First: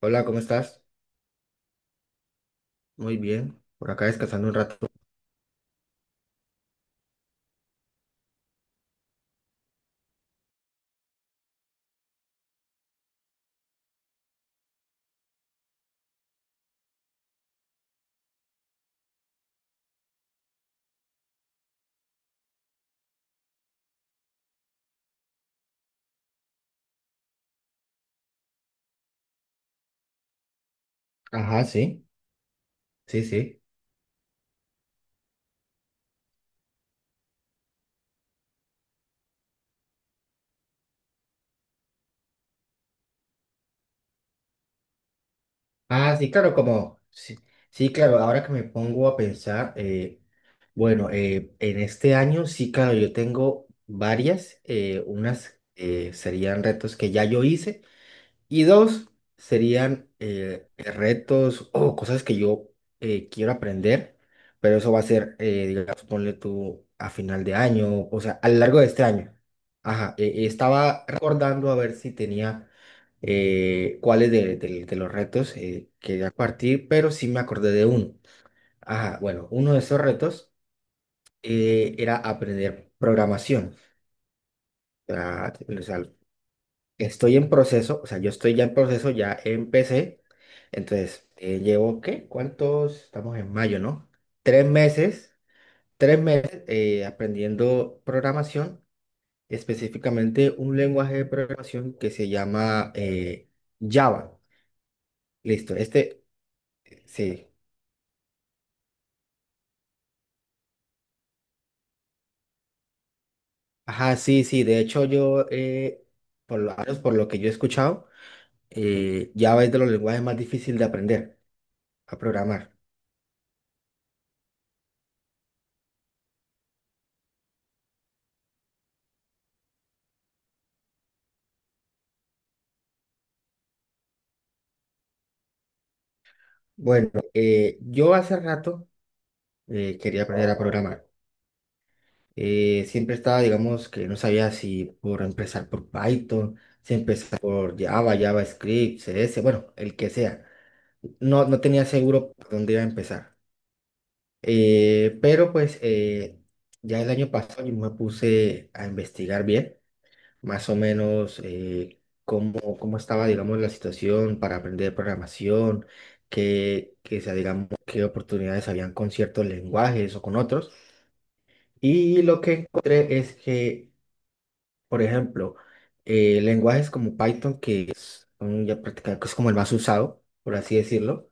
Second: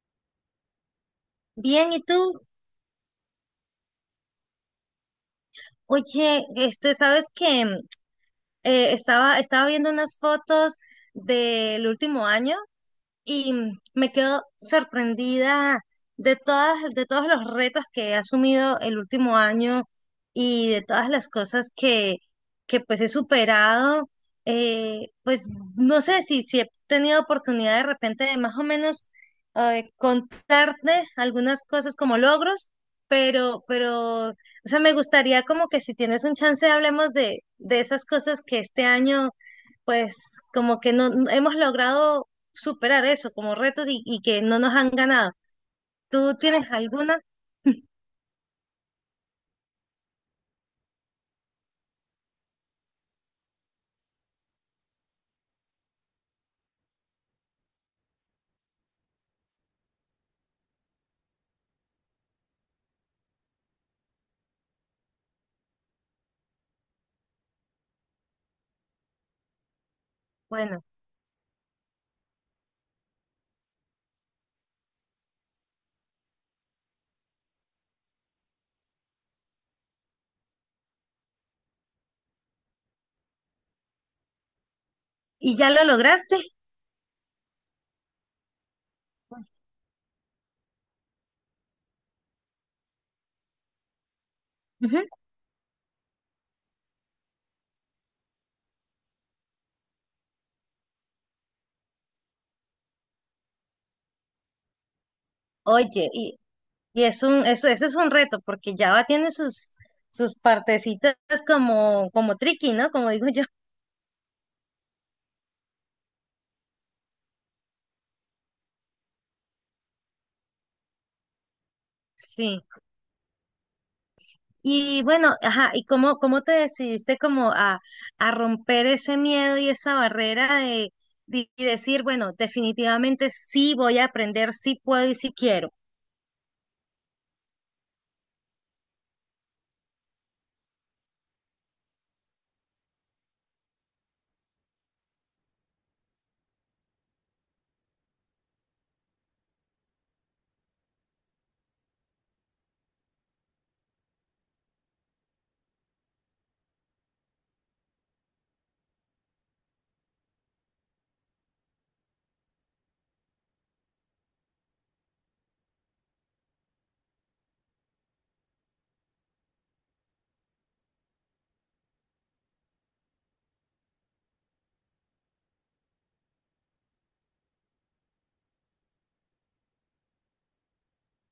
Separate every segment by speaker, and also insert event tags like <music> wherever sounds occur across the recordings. Speaker 1: Hola, ¿cómo estás?
Speaker 2: Bien, ¿y tú?
Speaker 1: Muy bien. Por acá descansando un rato.
Speaker 2: Oye, ¿sabes que estaba viendo unas fotos del último año y me quedo sorprendida de todas, de todos los retos que he asumido el último año y de todas las cosas que pues he superado. Pues no sé si he tenido oportunidad de repente de más o menos contarte algunas
Speaker 1: Ajá,
Speaker 2: cosas
Speaker 1: sí,
Speaker 2: como logros,
Speaker 1: sí, sí.
Speaker 2: pero, o sea, me gustaría como que si tienes un chance hablemos de esas cosas que este año pues como que no hemos logrado superar eso como retos y que no nos han ganado.
Speaker 1: Ah, sí,
Speaker 2: ¿Tú
Speaker 1: claro,
Speaker 2: tienes
Speaker 1: como,
Speaker 2: alguna?
Speaker 1: sí, sí, claro, ahora que me pongo a pensar, bueno, en este año sí, claro, yo tengo varias, unas serían retos que ya yo hice. Y dos serían retos o cosas que yo quiero aprender, pero eso va a ser, digamos, ponle tú a final de año, o sea, a lo largo de este año. Ajá,
Speaker 2: Bueno,
Speaker 1: estaba recordando a ver si tenía cuáles de, de los retos quería partir, pero sí me acordé de uno. Ajá, bueno, uno de esos retos era aprender programación. Ah.
Speaker 2: ¿y ya
Speaker 1: O
Speaker 2: lo
Speaker 1: sea,
Speaker 2: lograste?
Speaker 1: estoy en proceso, o sea, yo estoy ya en proceso, ya empecé. Entonces, llevo, ¿qué? ¿Cuántos? Estamos en mayo, ¿no? Tres
Speaker 2: Ujú.
Speaker 1: meses, tres meses aprendiendo programación, específicamente un lenguaje de programación que se llama Java. Listo,
Speaker 2: Oye,
Speaker 1: este,
Speaker 2: y, y es un,
Speaker 1: sí.
Speaker 2: eso es un reto, porque Java tiene sus, sus partecitas como, como tricky, ¿no? Como digo yo.
Speaker 1: Ajá, sí, sí, de hecho yo, por lo menos por lo que yo he escuchado, Java es de los lenguajes más difíciles de aprender a
Speaker 2: Sí.
Speaker 1: programar.
Speaker 2: Y bueno, ajá, ¿y cómo, cómo te decidiste como a romper ese miedo y esa barrera de y decir, bueno, definitivamente sí voy a aprender, sí puedo y sí quiero?
Speaker 1: Bueno, yo hace rato quería aprender a programar. Siempre estaba, digamos, que no sabía si por empezar por Python, si empezar por Java, JavaScript, CS, bueno, el que sea. No, tenía seguro por dónde iba a empezar. Pero pues ya el año pasado yo me puse a investigar bien, más o menos cómo, cómo estaba, digamos, la situación para aprender programación, qué, o sea, digamos, qué oportunidades habían con ciertos lenguajes o con otros. Y lo que encontré es que, por ejemplo, lenguajes como Python, que son ya prácticamente que es como el más usado, por así decirlo,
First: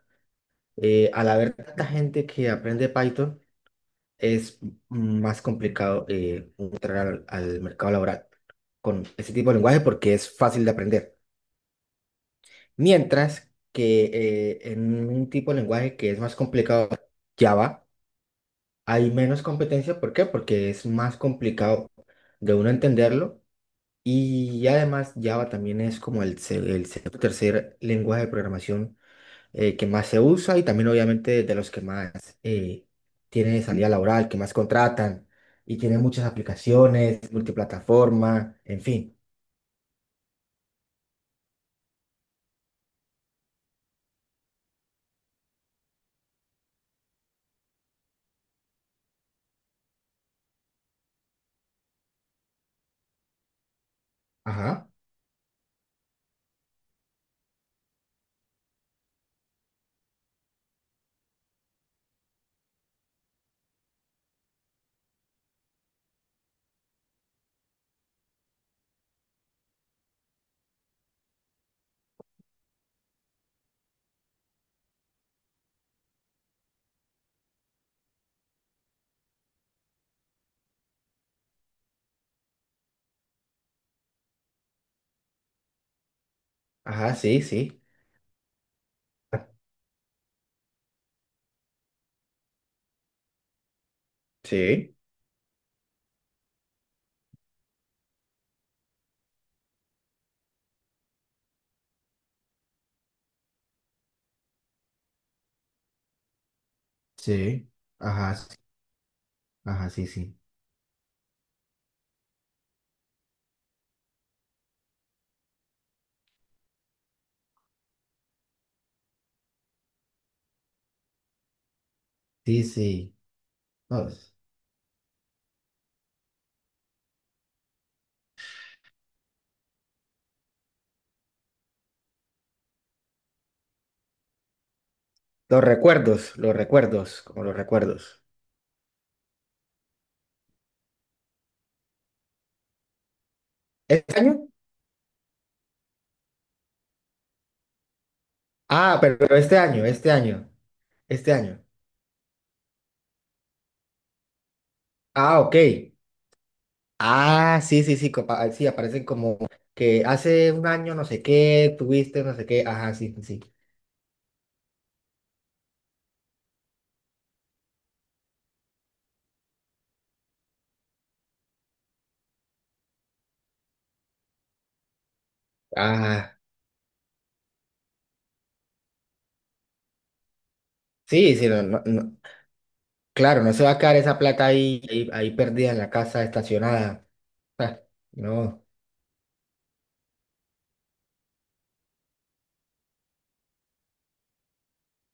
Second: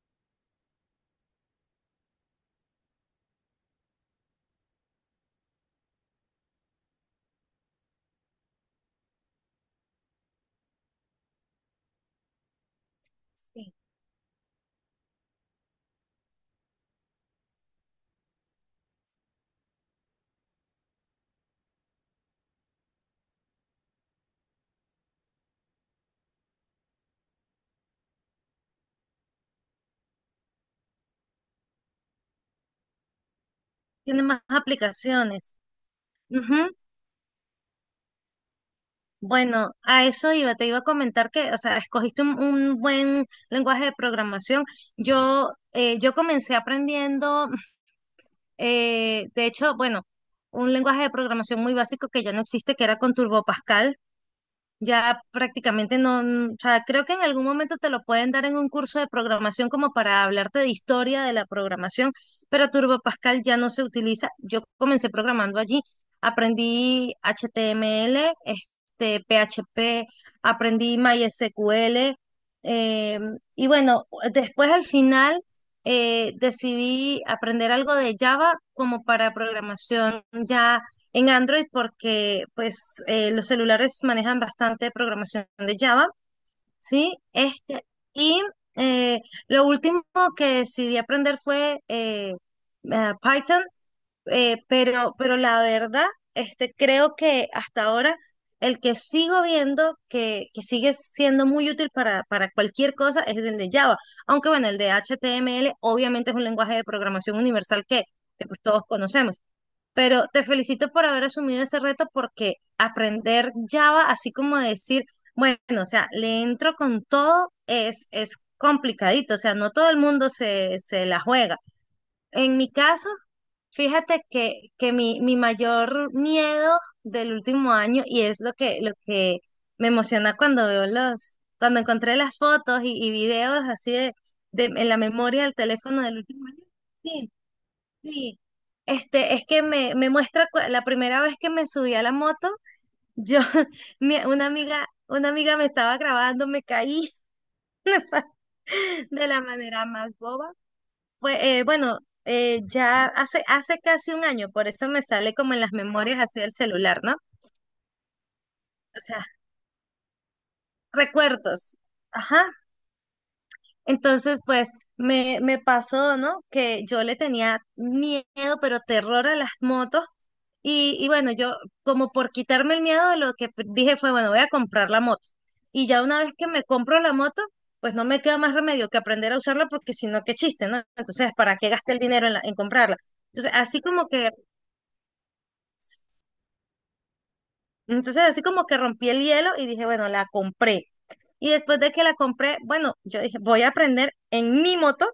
Speaker 1: al haber tanta gente que aprende Python, es más complicado entrar al mercado laboral con ese tipo de lenguaje porque es fácil de aprender. Mientras
Speaker 2: Sí.
Speaker 1: que en un tipo de lenguaje que es más complicado, Java, hay menos competencia. ¿Por qué? Porque es más complicado de uno entenderlo. Y además Java también es como el tercer lenguaje de programación que más se usa y también obviamente de los que más eh, tiene salida
Speaker 2: Tiene
Speaker 1: laboral, que
Speaker 2: más
Speaker 1: más contratan
Speaker 2: aplicaciones.
Speaker 1: y tiene muchas aplicaciones, multiplataforma, en fin.
Speaker 2: Bueno, a eso iba, te iba a comentar que, o sea, escogiste un buen lenguaje de programación. Yo comencé aprendiendo, de hecho, bueno, un lenguaje de programación muy básico que ya no existe, que era con Turbo Pascal.
Speaker 1: Ajá,
Speaker 2: Ya prácticamente no, o sea, creo que en algún momento te lo pueden dar en un curso de programación como para hablarte de historia de la programación, pero Turbo Pascal ya no se utiliza. Yo comencé programando allí, aprendí HTML, este, PHP, aprendí MySQL, eh, y bueno, después al final decidí aprender algo de Java como para programación ya en Android porque pues los celulares manejan bastante programación de Java,
Speaker 1: ajá,
Speaker 2: ¿sí?
Speaker 1: sí, sí.
Speaker 2: Este, y eh,
Speaker 1: Ah,
Speaker 2: lo último que decidí aprender fue Python,
Speaker 1: sí,
Speaker 2: pero la verdad, este, creo que hasta ahora el que sigo viendo que sigue siendo muy útil para cualquier cosa es el de Java. Aunque bueno, el de HTML obviamente es un lenguaje de programación
Speaker 1: sí,
Speaker 2: universal
Speaker 1: ajá,
Speaker 2: que
Speaker 1: sí,
Speaker 2: pues todos conocemos.
Speaker 1: ajá, sí,
Speaker 2: Pero
Speaker 1: sí.
Speaker 2: te felicito por haber asumido ese reto porque aprender Java, así como decir, bueno, o sea, le entro con todo, es complicadito, o sea, no todo el mundo se, se la juega. En
Speaker 1: Sí,
Speaker 2: mi caso,
Speaker 1: sí. No,
Speaker 2: fíjate
Speaker 1: es-
Speaker 2: que mi mayor miedo del último año, y es lo que me emociona cuando veo los, cuando encontré las fotos y videos así de- en la memoria del teléfono del último
Speaker 1: Los
Speaker 2: año.
Speaker 1: recuerdos,
Speaker 2: Sí,
Speaker 1: como los recuerdos.
Speaker 2: sí, este, es que me muestra la primera vez que me subí a la moto, yo, <laughs>
Speaker 1: ¿Este año?
Speaker 2: una amiga me estaba grabando, me caí
Speaker 1: Ah,
Speaker 2: <laughs> de
Speaker 1: pero
Speaker 2: la
Speaker 1: este año,
Speaker 2: manera
Speaker 1: este
Speaker 2: más
Speaker 1: año,
Speaker 2: boba.
Speaker 1: este
Speaker 2: Pues,
Speaker 1: año.
Speaker 2: eh, bueno, eh, ya hace casi un año, por eso me sale
Speaker 1: Ah,
Speaker 2: como
Speaker 1: ok.
Speaker 2: en las memorias así del celular, ¿no?
Speaker 1: Ah, sí, sí, sí, copa- ah, sí,
Speaker 2: O
Speaker 1: aparecen
Speaker 2: sea,
Speaker 1: como que hace un año no sé qué,
Speaker 2: recuerdos.
Speaker 1: tuviste no sé
Speaker 2: Ajá,
Speaker 1: qué, ajá, sí, sí, sí.
Speaker 2: entonces, pues me pasó, ¿no? Que yo le tenía miedo, pero terror a las motos. Y bueno, yo como por quitarme el miedo, lo que dije fue, bueno, voy a comprar la moto. Y ya una vez
Speaker 1: Ah,
Speaker 2: que me compro la moto, pues no me queda más remedio que aprender a usarla porque si no, qué chiste, ¿no? Entonces,
Speaker 1: sí, sí,
Speaker 2: ¿para
Speaker 1: no,
Speaker 2: qué
Speaker 1: no,
Speaker 2: gasté el
Speaker 1: no,
Speaker 2: dinero en comprarla?
Speaker 1: claro, no
Speaker 2: Entonces,
Speaker 1: se va a
Speaker 2: así
Speaker 1: quedar
Speaker 2: como
Speaker 1: esa
Speaker 2: que,
Speaker 1: plata ahí, ahí, ahí perdida en la casa estacionada. Ah,
Speaker 2: entonces así
Speaker 1: no,
Speaker 2: como que rompí el hielo y dije, bueno, la compré. Y después de que la compré, bueno, yo dije, voy a aprender en mi moto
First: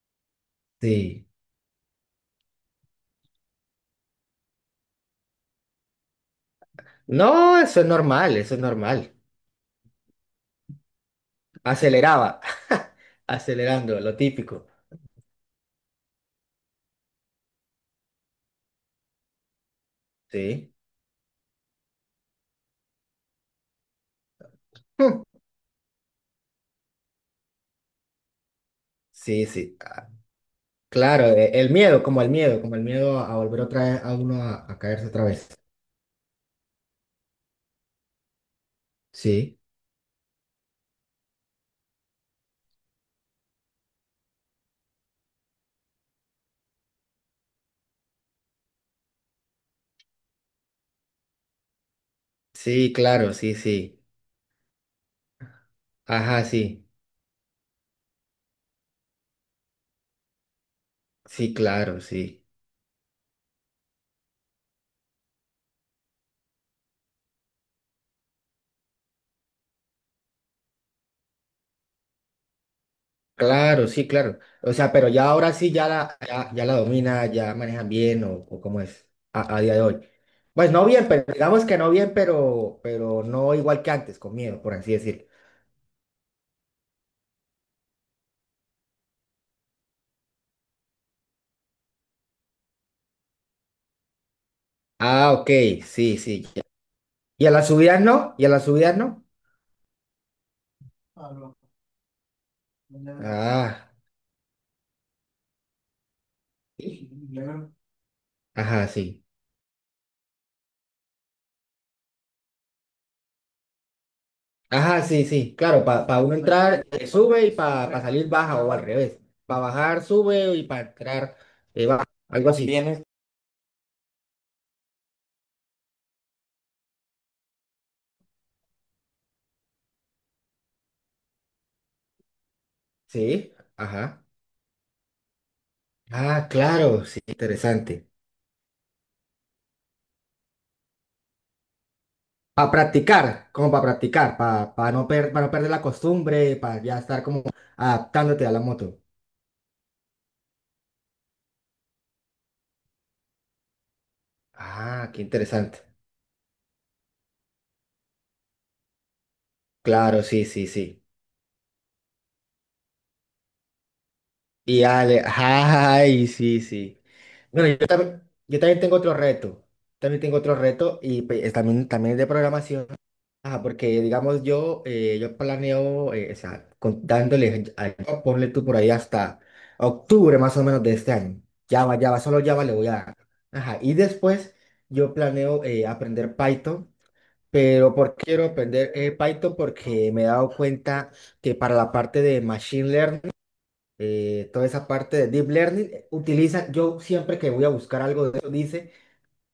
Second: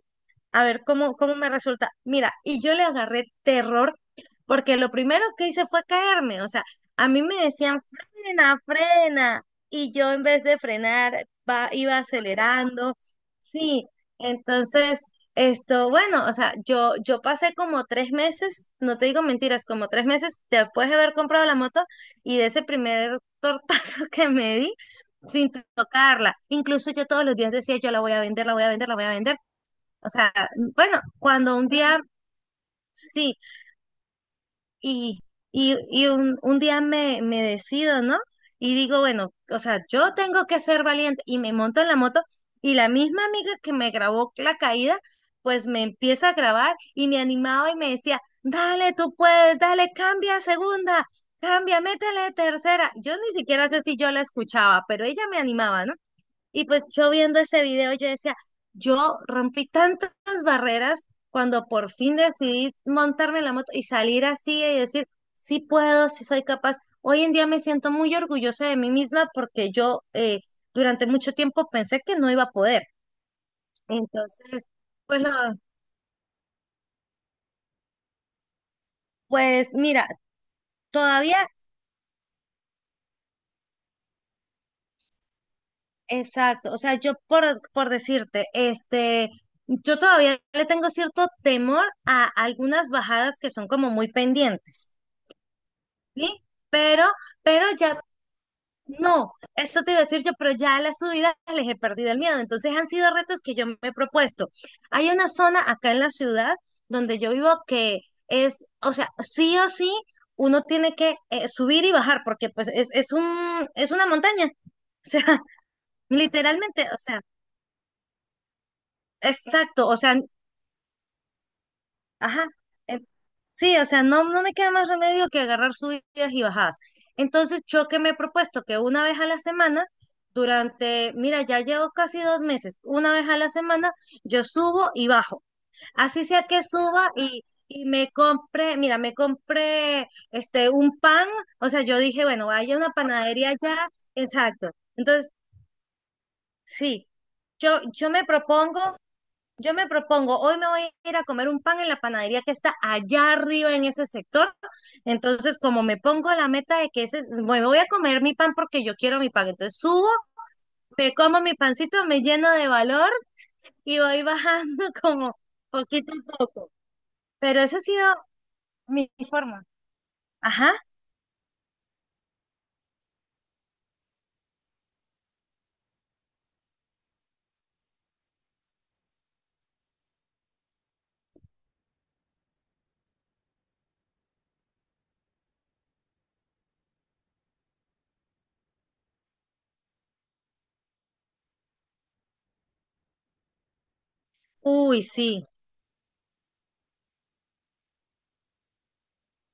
Speaker 2: a ver cómo,
Speaker 1: sí.
Speaker 2: cómo me resulta. Mira, y yo le agarré terror porque lo primero que hice fue caerme. O sea, a mí me
Speaker 1: No,
Speaker 2: decían,
Speaker 1: eso es normal, eso es
Speaker 2: frena,
Speaker 1: normal.
Speaker 2: frena. Y yo en vez de frenar, iba
Speaker 1: Aceleraba,
Speaker 2: acelerando.
Speaker 1: <laughs>
Speaker 2: Sí,
Speaker 1: acelerando, lo típico,
Speaker 2: entonces, esto, bueno, o sea, yo pasé como tres meses, no te digo mentiras, como tres meses
Speaker 1: sí.
Speaker 2: después de haber comprado la moto y de ese primer tortazo <laughs> que me di.
Speaker 1: Hmm,
Speaker 2: Sin tocarla. Incluso yo todos los días decía, yo la voy a vender, la voy a vender, la voy a vender.
Speaker 1: Sí, sí, ah,
Speaker 2: O sea, bueno,
Speaker 1: claro,
Speaker 2: cuando
Speaker 1: e-
Speaker 2: un
Speaker 1: el
Speaker 2: día
Speaker 1: miedo, como el miedo, como el miedo a,
Speaker 2: sí,
Speaker 1: volver otra vez, a uno a caerse
Speaker 2: y,
Speaker 1: otra vez.
Speaker 2: y un día me, me decido, ¿no? Y digo, bueno,
Speaker 1: Sí,
Speaker 2: o sea, yo tengo que ser valiente y me monto en la moto y la misma amiga que me grabó la caída, pues me empieza a grabar y me animaba y me decía, dale, tú puedes, dale, cambia a segunda, cambia, métele tercera.
Speaker 1: sí,
Speaker 2: Yo
Speaker 1: claro,
Speaker 2: ni
Speaker 1: sí,
Speaker 2: siquiera sé si
Speaker 1: sí.
Speaker 2: yo la escuchaba, pero ella me animaba, ¿no?
Speaker 1: Ajá,
Speaker 2: Y pues
Speaker 1: sí,
Speaker 2: yo viendo ese video, yo decía, yo rompí tantas barreras
Speaker 1: sí,
Speaker 2: cuando por
Speaker 1: claro,
Speaker 2: fin
Speaker 1: sí.
Speaker 2: decidí montarme en la moto y salir así y decir, sí puedo, sí soy capaz. Hoy en día me siento muy orgullosa de mí misma porque yo durante mucho tiempo pensé que no iba a poder.
Speaker 1: Claro, sí, claro.
Speaker 2: Entonces,
Speaker 1: O sea, pero
Speaker 2: pues,
Speaker 1: ya ahora sí, ya la, ya, ya la domina, ya manejan bien o cómo es a día
Speaker 2: pues
Speaker 1: de
Speaker 2: mira,
Speaker 1: hoy. Pues no bien, pero
Speaker 2: todavía,
Speaker 1: digamos que no bien, pero no igual que antes, con miedo, por así decirlo.
Speaker 2: exacto, o sea, yo por decirte, este... Yo todavía le tengo cierto temor a algunas bajadas que son como muy pendientes.
Speaker 1: Ah, ok, sí,
Speaker 2: Sí,
Speaker 1: sí, ya.
Speaker 2: pero,
Speaker 1: ¿Y a
Speaker 2: pero
Speaker 1: las
Speaker 2: ya,
Speaker 1: subidas no? ¿Y a las subidas no?
Speaker 2: no, eso te iba a decir yo, pero ya a las
Speaker 1: Ah,
Speaker 2: subidas
Speaker 1: no,
Speaker 2: les he perdido el miedo. Entonces han sido
Speaker 1: no.
Speaker 2: retos que yo me
Speaker 1: Ah,
Speaker 2: he propuesto. Hay una zona acá en la ciudad
Speaker 1: sí,
Speaker 2: donde yo vivo
Speaker 1: no,
Speaker 2: que es,
Speaker 1: ajá,
Speaker 2: o sea,
Speaker 1: sí.
Speaker 2: sí o sí, uno tiene que subir y bajar porque pues es un, es una montaña. O
Speaker 1: Ajá,
Speaker 2: sea,
Speaker 1: sí,
Speaker 2: <laughs>
Speaker 1: sí, claro, para uno bueno,
Speaker 2: literalmente,
Speaker 1: entrar
Speaker 2: o sea,
Speaker 1: sube y para correcto salir baja o al revés. Para
Speaker 2: exacto, o
Speaker 1: bajar
Speaker 2: sea,
Speaker 1: sube y para entrar baja,
Speaker 2: ajá.
Speaker 1: algo así. Viene
Speaker 2: Sí, o sea, no, no me queda más remedio que agarrar subidas y bajadas. Entonces, yo que me he propuesto que una vez a la semana, durante, mira, ya llevo casi dos meses, una vez a la
Speaker 1: sí,
Speaker 2: semana,
Speaker 1: ajá.
Speaker 2: yo subo y bajo. Así sea
Speaker 1: Ah,
Speaker 2: que
Speaker 1: claro,
Speaker 2: suba
Speaker 1: sí,
Speaker 2: y
Speaker 1: interesante.
Speaker 2: me compre, mira, me compré este, un pan, o sea, yo dije, bueno,
Speaker 1: Para
Speaker 2: hay una
Speaker 1: practicar,
Speaker 2: panadería
Speaker 1: como para
Speaker 2: allá,
Speaker 1: practicar,
Speaker 2: exacto.
Speaker 1: para no, per-
Speaker 2: Entonces,
Speaker 1: pa no perder la costumbre, para ya
Speaker 2: sí,
Speaker 1: estar como
Speaker 2: yo me
Speaker 1: adaptándote a la
Speaker 2: propongo,
Speaker 1: moto.
Speaker 2: yo me propongo, hoy me voy a ir a comer un pan en la panadería que está allá arriba en ese sector.
Speaker 1: Ah, qué
Speaker 2: Entonces,
Speaker 1: interesante.
Speaker 2: como me pongo la meta de que ese, me voy a comer mi pan porque yo quiero mi pan. Entonces subo,
Speaker 1: Claro, sí, sí, sí.
Speaker 2: me como mi pancito, me lleno de valor y voy
Speaker 1: Y
Speaker 2: bajando <laughs>
Speaker 1: Ale,
Speaker 2: como poquito
Speaker 1: ay,
Speaker 2: a
Speaker 1: sí,
Speaker 2: poco.
Speaker 1: sí.
Speaker 2: Pero
Speaker 1: Bueno,
Speaker 2: esa ha sido
Speaker 1: yo también tengo
Speaker 2: mi
Speaker 1: otro
Speaker 2: forma.
Speaker 1: reto. También tengo otro
Speaker 2: Ajá.
Speaker 1: reto y pues, es también, también es de programación. Ajá, porque digamos yo, yo planeo, o sea, con- dándole, a- ponle tú por ahí hasta octubre más o menos de este año. Java, Java, solo Java le voy a dar. Ajá, y después yo planeo aprender Python, pero ¿por qué quiero aprender Python? Porque me he dado cuenta que para la parte de Machine Learning, toda esa
Speaker 2: Uy,
Speaker 1: parte de
Speaker 2: sí.
Speaker 1: Deep Learning, utiliza, yo siempre que voy a buscar algo de eso, dice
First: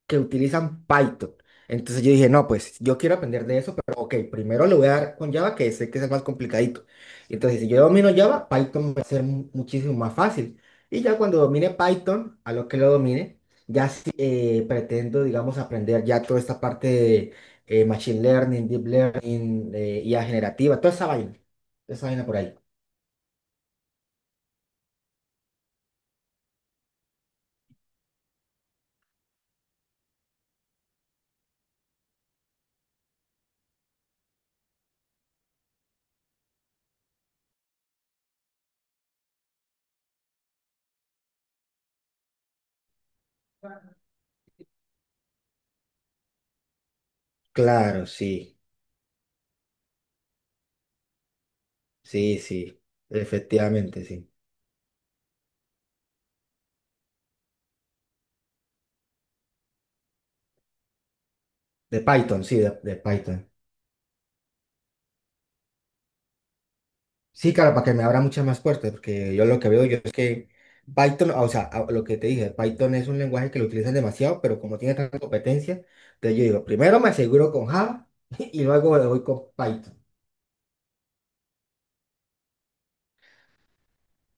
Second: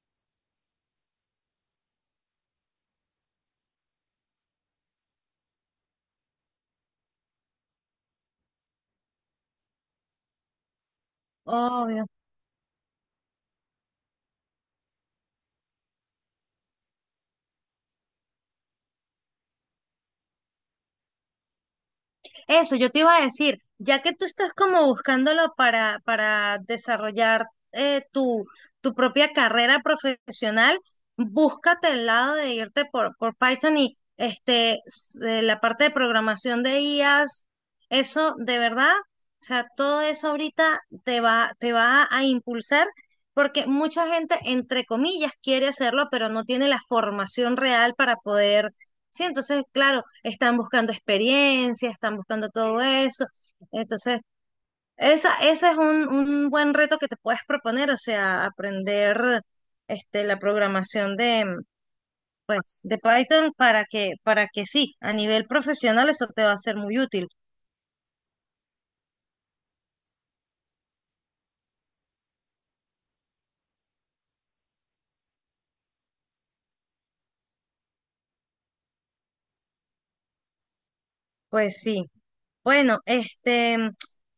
Speaker 1: que utilizan Python. Entonces yo dije, no, pues yo quiero aprender de eso, pero ok, primero le voy a dar con Java, que sé que es el más complicadito. Entonces, si yo domino Java, Python va a ser mu- muchísimo más fácil. Y ya cuando domine
Speaker 2: Obvio.
Speaker 1: Python, a lo que lo domine, ya sí, pretendo, digamos, aprender ya toda esta parte de Machine Learning, Deep Learning, IA generativa, toda esa vaina por ahí.
Speaker 2: Eso, yo te iba a decir, ya que tú estás como buscándolo para desarrollar tu, tu propia carrera profesional, búscate el lado de irte por Python y este, la parte de programación de IAs, eso de verdad, o sea, todo eso ahorita te va a impulsar porque mucha gente, entre comillas, quiere hacerlo, pero no tiene la formación real
Speaker 1: Claro,
Speaker 2: para
Speaker 1: sí.
Speaker 2: poder. Sí, entonces, claro, están buscando experiencia, están
Speaker 1: Sí,
Speaker 2: buscando
Speaker 1: sí,
Speaker 2: todo eso.
Speaker 1: efectivamente,
Speaker 2: Entonces,
Speaker 1: sí.
Speaker 2: esa, ese es un buen reto que te puedes proponer, o sea, aprender este, la programación de,
Speaker 1: De Python, sí,
Speaker 2: pues,
Speaker 1: de
Speaker 2: de
Speaker 1: Python.
Speaker 2: Python para que sí, a nivel profesional eso te va a ser muy útil.
Speaker 1: Sí, claro, para que me abra muchas más puertas, porque yo lo que veo yo es que Python, o sea, a- lo que te dije, Python es un lenguaje que lo utilizan demasiado, pero como tiene tanta competencia, entonces yo digo, primero me aseguro con Java <laughs> y luego le voy con Python.
Speaker 2: Pues sí. Bueno, este,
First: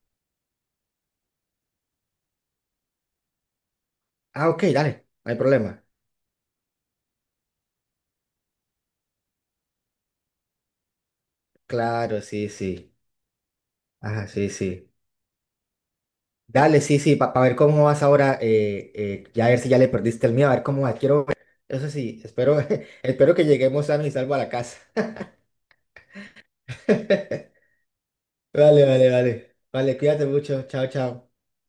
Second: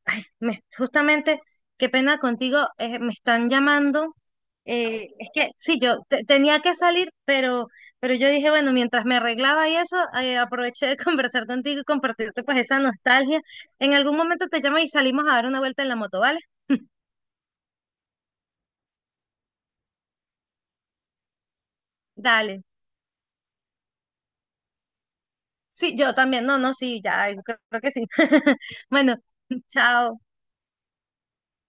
Speaker 2: ay, justamente, qué pena contigo, me están llamando.
Speaker 1: Ah, ok, dale,
Speaker 2: Eh, es
Speaker 1: no hay
Speaker 2: que sí,
Speaker 1: problema.
Speaker 2: yo tenía que salir, pero yo dije, bueno, mientras me arreglaba y eso, aproveché de <laughs> conversar contigo y
Speaker 1: Claro,
Speaker 2: compartirte
Speaker 1: sí,
Speaker 2: pues esa
Speaker 1: sí.
Speaker 2: nostalgia. En algún
Speaker 1: Ajá,
Speaker 2: momento
Speaker 1: sí,
Speaker 2: te llamo y
Speaker 1: sí.
Speaker 2: salimos a dar una vuelta en la moto, ¿vale?
Speaker 1: Dale, sí, sí, para ver cómo vas ahora, ya a ver si ya le perdiste el miedo, a ver cómo vas. Quiero ver. Eso sí, espero,
Speaker 2: Dale.
Speaker 1: <laughs> espero que lleguemos sano y salvo a la casa.
Speaker 2: Sí, yo también. No, no, sí, ya, creo
Speaker 1: <laughs>
Speaker 2: creo que sí. <laughs>
Speaker 1: Vale, vale,
Speaker 2: Bueno,
Speaker 1: vale. Vale,
Speaker 2: chao.
Speaker 1: cuídate mucho. Chao, chao.